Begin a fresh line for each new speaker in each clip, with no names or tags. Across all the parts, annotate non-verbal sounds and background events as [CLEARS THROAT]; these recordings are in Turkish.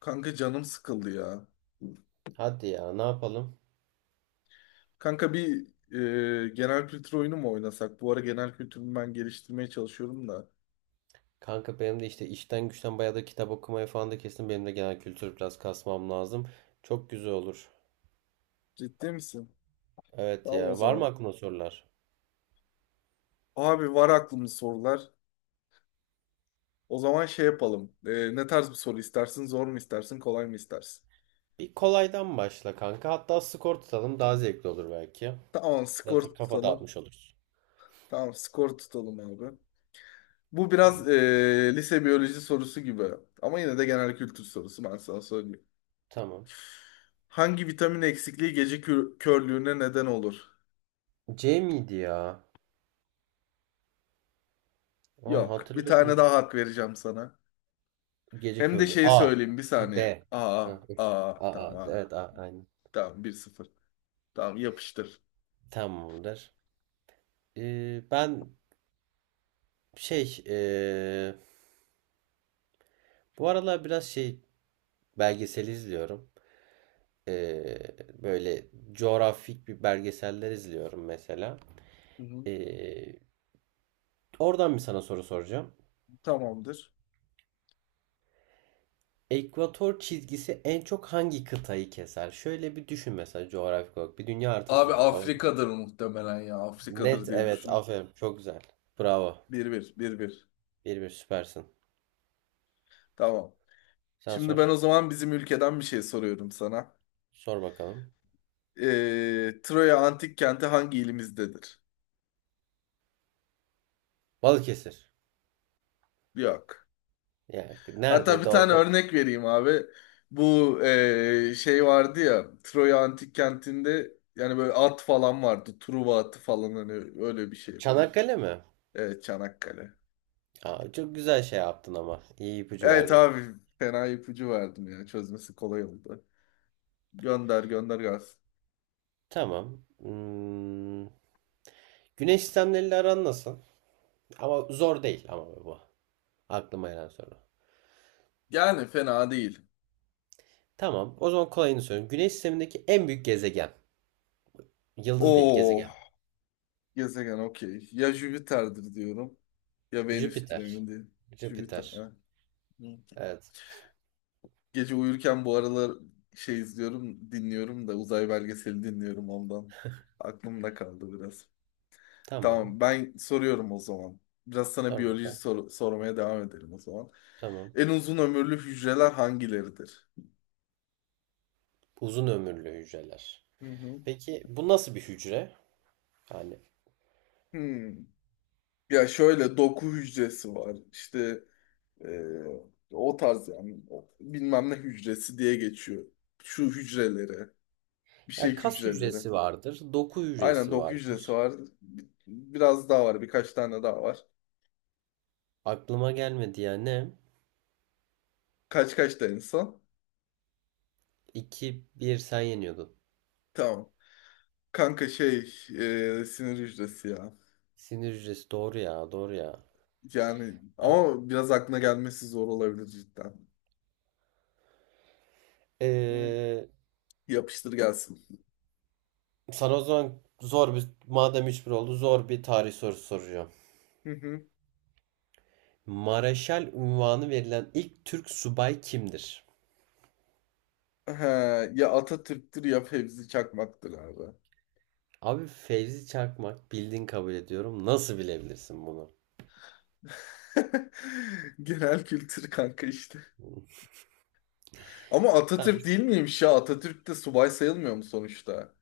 Kanka canım sıkıldı ya.
Hadi ya ne yapalım?
Kanka, genel kültür oyunu mu oynasak? Bu ara genel kültürümü ben geliştirmeye çalışıyorum da.
Kanka benim de işte işten güçten bayağı da kitap okumaya falan da kesin benim de genel kültür biraz kasmam lazım. Çok güzel olur.
Ciddi misin?
Evet
Tamam, o
ya var mı
zaman.
aklına sorular?
Abi, var aklımda sorular. O zaman şey yapalım. Ne tarz bir soru istersin? Zor mu istersin? Kolay mı istersin?
Bir kolaydan başla kanka. Hatta skor tutalım daha zevkli olur belki.
Tamam, skor
Biraz da kafa
tutalım.
dağıtmış oluruz.
Tamam, skor tutalım abi. Bu
Tamam.
biraz lise biyoloji sorusu gibi. Ama yine de genel kültür sorusu, ben sana söyleyeyim.
Tamam.
Hangi vitamin eksikliği gece körlüğüne neden olur?
C miydi ya? Lan
Yok. Bir tane daha
hatırlıyordum.
hak vereceğim sana.
Gece
Hem de
köylü.
şeyi
A.
söyleyeyim, bir
Şey,
saniye.
D. Ha. A,
Tamam.
A. Evet A. Aynen.
Tamam, 1-0. Tamam, yapıştır.
Tamamdır. Ben şey bu aralar biraz şey belgesel izliyorum. Ee, Böyle coğrafik bir belgeseller izliyorum mesela.
Hı hı.
Ee, Oradan bir sana soru soracağım.
Tamamdır.
Ekvator çizgisi en çok hangi kıtayı keser? Şöyle bir düşün mesela coğrafik olarak. Bir dünya haritası
Abi
düşün tamam mı?
Afrika'dır muhtemelen ya. Afrika'dır
Net
diye
evet,
düşünün.
aferin, çok güzel. Bravo.
1-1, 1-1.
1-1, süpersin.
Tamam.
Sen
Şimdi
sor.
ben o zaman bizim ülkeden bir şey soruyorum sana.
Sor bakalım.
Troya antik kenti hangi ilimizdedir?
Balıkesir.
Yok.
Yani
Hatta
nerede,
bir tane
doğuda?
örnek vereyim abi. Bu, şey vardı ya, Troya Antik Kenti'nde yani böyle at falan vardı. Truva atı falan, hani öyle bir şey yapayım.
Çanakkale mi?
Evet, Çanakkale.
Aa, çok güzel şey yaptın ama. İyi ipucu
Evet
verdin.
abi, fena ipucu verdim ya, çözmesi kolay oldu. Gönder gönder gelsin.
Tamam. Güneş sistemleriyle aran nasıl? Ama zor değil ama bu. Aklıma gelen soru.
Yani fena değil.
Tamam. O zaman kolayını sorayım. Güneş sistemindeki en büyük gezegen. Yıldız değil,
Oo,
gezegen.
gezegen okey. Ya Jüpiter'dir diyorum, ya Venüs'tür,
Jüpiter.
emin değilim. Jüpiter,
Jüpiter.
ha.
Evet.
Gece uyurken bu aralar şey izliyorum, dinliyorum da uzay belgeseli dinliyorum ondan. Aklımda kaldı biraz.
Tamam.
Tamam, ben soruyorum o zaman. Biraz sana
Sor
biyoloji
bakalım.
sormaya devam edelim o zaman.
Tamam.
En uzun ömürlü hücreler hangileridir?
Uzun ömürlü hücreler.
Hı hı.
Peki bu nasıl bir hücre? Yani
Hmm. Ya şöyle doku hücresi var. İşte e, o tarz yani bilmem ne hücresi diye geçiyor. Şu hücrelere, bir şey
ya kas
hücreleri.
hücresi vardır, doku
Aynen,
hücresi
doku hücresi
vardır.
var. Biraz daha var. Birkaç tane daha var.
Aklıma gelmedi ya, ne?
Kaç kaç da en son.
2-1 sen yeniyordun.
Tamam. Kanka şey, sinir hücresi ya.
Sinir hücresi, doğru ya, doğru ya.
Yani
Tamam.
ama biraz aklına gelmesi zor olabilir cidden. Hı.
Ee,
Yapıştır gelsin.
Sana o zaman madem 3-1 oldu zor bir tarih sorusu soracağım.
Hı hı.
Mareşal unvanı verilen ilk Türk subay kimdir?
He, ya Atatürk'tür ya Fevzi Çakmak'tır abi.
Abi Fevzi Çakmak bildin, kabul ediyorum. Nasıl bilebilirsin bunu?
[LAUGHS] Genel kültür kanka işte. Ama
Tamam.
Atatürk değil miymiş ya? Atatürk de subay sayılmıyor mu sonuçta?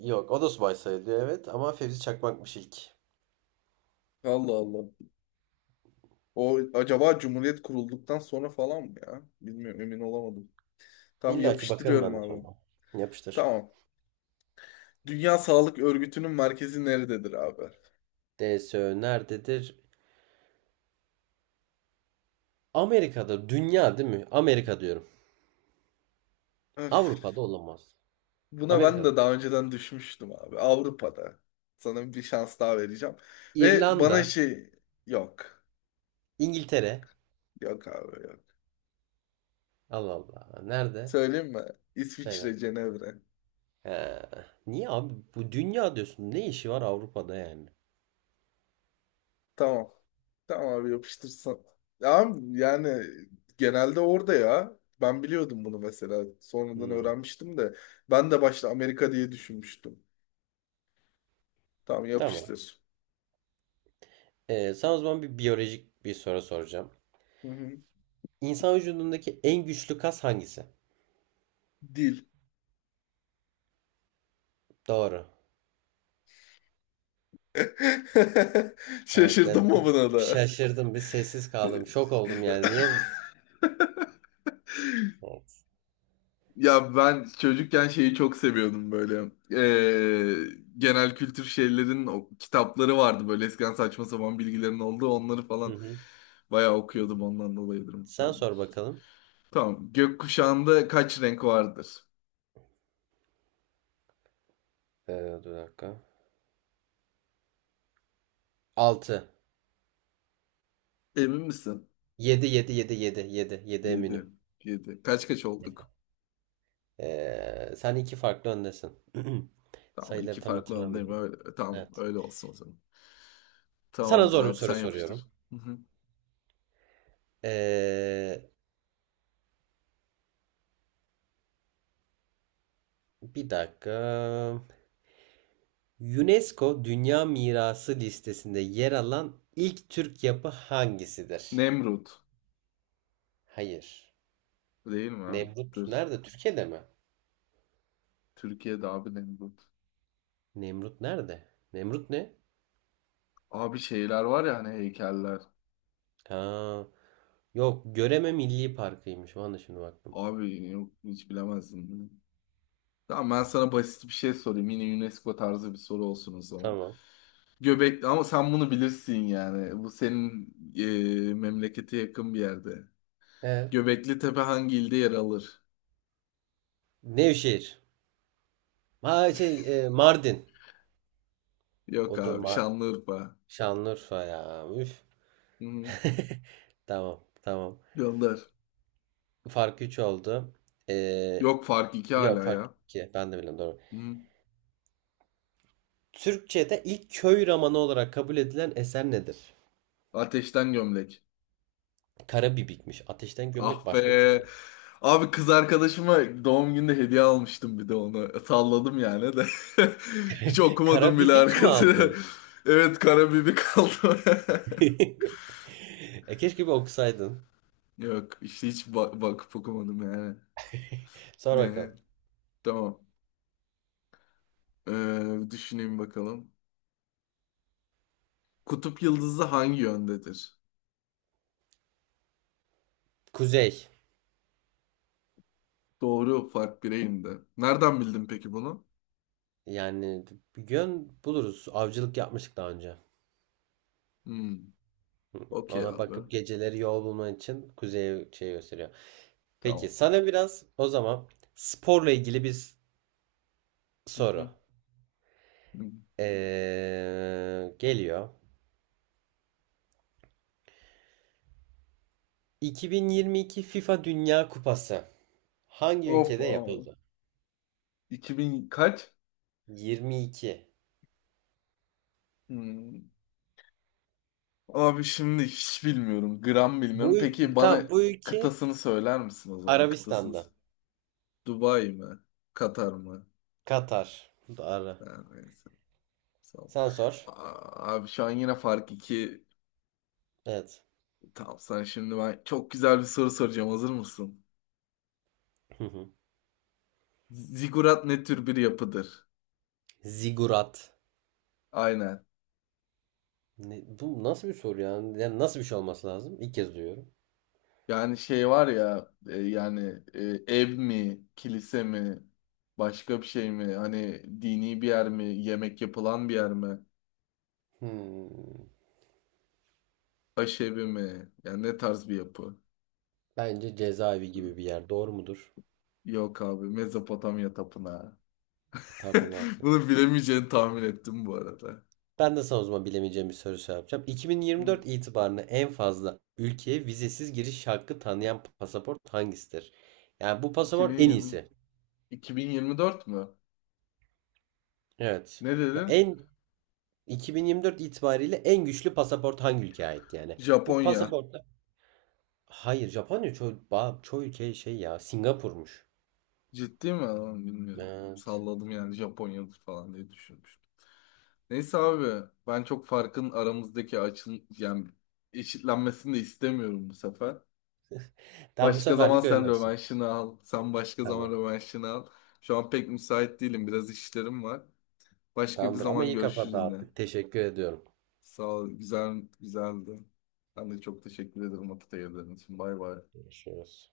Yok, o da subay sayılıyor evet, ama Fevzi Çakmak'mış ilk.
Allah Allah. O acaba Cumhuriyet kurulduktan sonra falan mı ya? Bilmiyorum, emin olamadım. Tam
İlla ki bakarım
yapıştırıyorum
ben de
abi.
sonra. Yapıştır.
Tamam. Dünya Sağlık Örgütü'nün merkezi nerededir abi?
DSÖ nerededir? Amerika'da, dünya değil mi? Amerika diyorum.
Öf.
Avrupa'da olamaz.
Buna ben
Amerika'da.
de daha önceden düşmüştüm abi. Avrupa'da. Sana bir şans daha vereceğim. Ve bana
İrlanda,
şey, yok.
İngiltere.
Yok abi, yok.
Allah Allah. Nerede?
Söyleyeyim mi?
Söyle.
İsviçre, Cenevre.
Ee, Niye abi? Bu dünya diyorsun. Ne işi var Avrupa'da yani?
Tamam. Tamam abi, yapıştırsan. Ya, yani genelde orada ya. Ben biliyordum bunu mesela. Sonradan
Hmm,
öğrenmiştim de. Ben de başta Amerika diye düşünmüştüm. Tamam,
tamam.
yapıştır.
Sana o zaman bir biyolojik bir soru soracağım.
Hı hı.
İnsan vücudundaki en güçlü kas hangisi?
Dil.
Doğru.
[LAUGHS]
Evet. ya
Şaşırdım
bir-
mı buna
bir
da?
şaşırdım. Bir sessiz kaldım. Şok oldum yani. Niye?
[LAUGHS]
Evet.
Ya ben çocukken şeyi çok seviyordum böyle. Genel kültür şeylerin o kitapları vardı böyle eskiden, saçma sapan bilgilerin olduğu onları
Hı
falan
hı.
bayağı okuyordum, ondan dolayıdır
Sen
muhtemelen.
sor bakalım.
Tamam. Gökkuşağında kaç renk vardır?
Dur dakika. 6.
Emin misin?
Yedi, 7, yedi, 7, 7, 7 eminim.
7, 7. Kaç kaç olduk?
Sen iki farklı öndesin. [CLEARS THROAT]
Tamam, iki
Sayıları tam
farklı alandayım.
hatırlamıyorum.
Öyle, tamam,
Evet.
öyle olsun o zaman.
Sana
Tamamdır
zor bir
abi,
soru
sen yapıştır.
soruyorum.
Hı hı.
Ee, Bir dakika. UNESCO Dünya Mirası listesinde yer alan ilk Türk yapı hangisidir?
Nemrut.
Hayır.
Değil mi, abi?
Nemrut
Dur.
nerede? Türkiye'de mi?
Türkiye'de abi, Nemrut.
Nemrut nerede? Nemrut ne?
Abi şeyler var ya, hani heykeller.
Ha, yok, Göreme Milli Parkı'ymış. Bana şimdi baktım.
Abi yok, hiç bilemezdim. Tamam, ben sana basit bir şey sorayım. Yine UNESCO tarzı bir soru olsun o zaman.
Tamam.
Göbekli, ama sen bunu bilirsin yani. Bu senin memlekete yakın bir yerde.
Evet.
Göbekli Tepe hangi ilde yer alır?
Nevşehir. Ha, şey, Mardin.
Yok
O da
abi, Şanlıurfa.
Şanlıurfa ya. Üf.
Hı-hı.
[LAUGHS] Tamam, tamam.
Gönder.
Fark 3 oldu. Ee,
Yok, fark iki
Yok,
hala
fark
ya.
ki. Ben de bilmiyorum, doğru.
Hı.
Türkçe'de ilk köy romanı olarak kabul edilen eser nedir?
Ateşten gömlek.
Karabibikmiş. Ateşten
Ah
gömlek başka bir şey
be.
değil.
Abi kız arkadaşıma doğum günde hediye almıştım, bir de onu. Salladım yani de. [LAUGHS] Hiç okumadım bile
Karabibik mi
arkasını.
aldın?
[LAUGHS] Evet, Karabibi kaldı.
[LAUGHS] E keşke bir okusaydın.
[LAUGHS] Yok işte, hiç bak bakıp okumadım yani.
Sor
Ne?
bakalım.
Tamam. Düşüneyim bakalım. Kutup yıldızı hangi yöndedir?
Kuzey.
Doğru, fark bireyinde. Nereden bildin peki bunu?
Yani bir gün buluruz. Avcılık yapmıştık daha önce.
Hmm. Okey
Ona
abi.
bakıp geceleri yol bulman için kuzeye şey gösteriyor. Peki
Tamam.
sana biraz o zaman sporla ilgili bir
Hı
soru.
hı. Hmm.
Geliyor. 2022 FIFA Dünya Kupası hangi
Of
ülkede
abi.
yapıldı?
2000 kaç?
22.
Hmm. Abi şimdi hiç bilmiyorum. Gram
Bu
bilmiyorum. Peki bana
tam bu ülke
kıtasını söyler misin o zaman? Kıtasını.
Arabistan'da.
Dubai mi? Katar mı?
Katar. Bu da ara.
Ha, neyse. Sağ ol.
Sen sor.
Aa, abi şu an yine fark 2.
Evet.
Tamam sen, şimdi ben çok güzel bir soru soracağım. Hazır mısın?
Hı hı.
Zigurat ne tür bir yapıdır?
Zigurat.
Aynen.
Bu nasıl bir soru ya? Yani nasıl bir şey olması lazım? İlk kez duyuyorum.
Yani şey var ya yani ev mi, kilise mi, başka bir şey mi? Hani dini bir yer mi, yemek yapılan bir yer mi,
Hmm.
aşevi mi? Yani ne tarz bir yapı?
Bence cezaevi gibi bir yer. Doğru mudur?
Yok abi, Mezopotamya Tapınağı.
Tapınak.
[LAUGHS] Bunu bilemeyeceğini tahmin ettim bu arada.
Ben de sana o zaman bilemeyeceğim bir soru şey yapacağım.
Hı,
2024 itibarıyla en fazla ülkeye vizesiz giriş hakkı tanıyan pasaport hangisidir? Yani bu pasaport en
2020,
iyisi.
2024 mü?
Evet.
Ne
Ya
dedin?
2024 itibariyle en güçlü pasaport hangi ülkeye ait yani? Bu
Japonya.
pasaportta, hayır, Japonya çoğu, çoğu ülke şey, ya Singapur'muş.
Ciddi mi? Lan, bilmiyorum.
Evet.
Salladım yani, Japonya'dır falan diye düşünmüştüm. Neyse abi, ben çok farkın aramızdaki açın yani eşitlenmesini de istemiyorum bu sefer.
Tamam, bu
Başka zaman
seferlik
sen
öyle olsun.
rövanşını al. Sen başka zaman
Tamam.
rövanşını al. Şu an pek müsait değilim. Biraz işlerim var. Başka bir
Tamamdır ama
zaman
iyi kafa
görüşürüz yine.
dağıttık. Teşekkür ediyorum.
Sağ ol. Güzel, güzeldi. Ben de çok teşekkür ederim, vakit ayırdığın için. Bay bay.
Görüşürüz.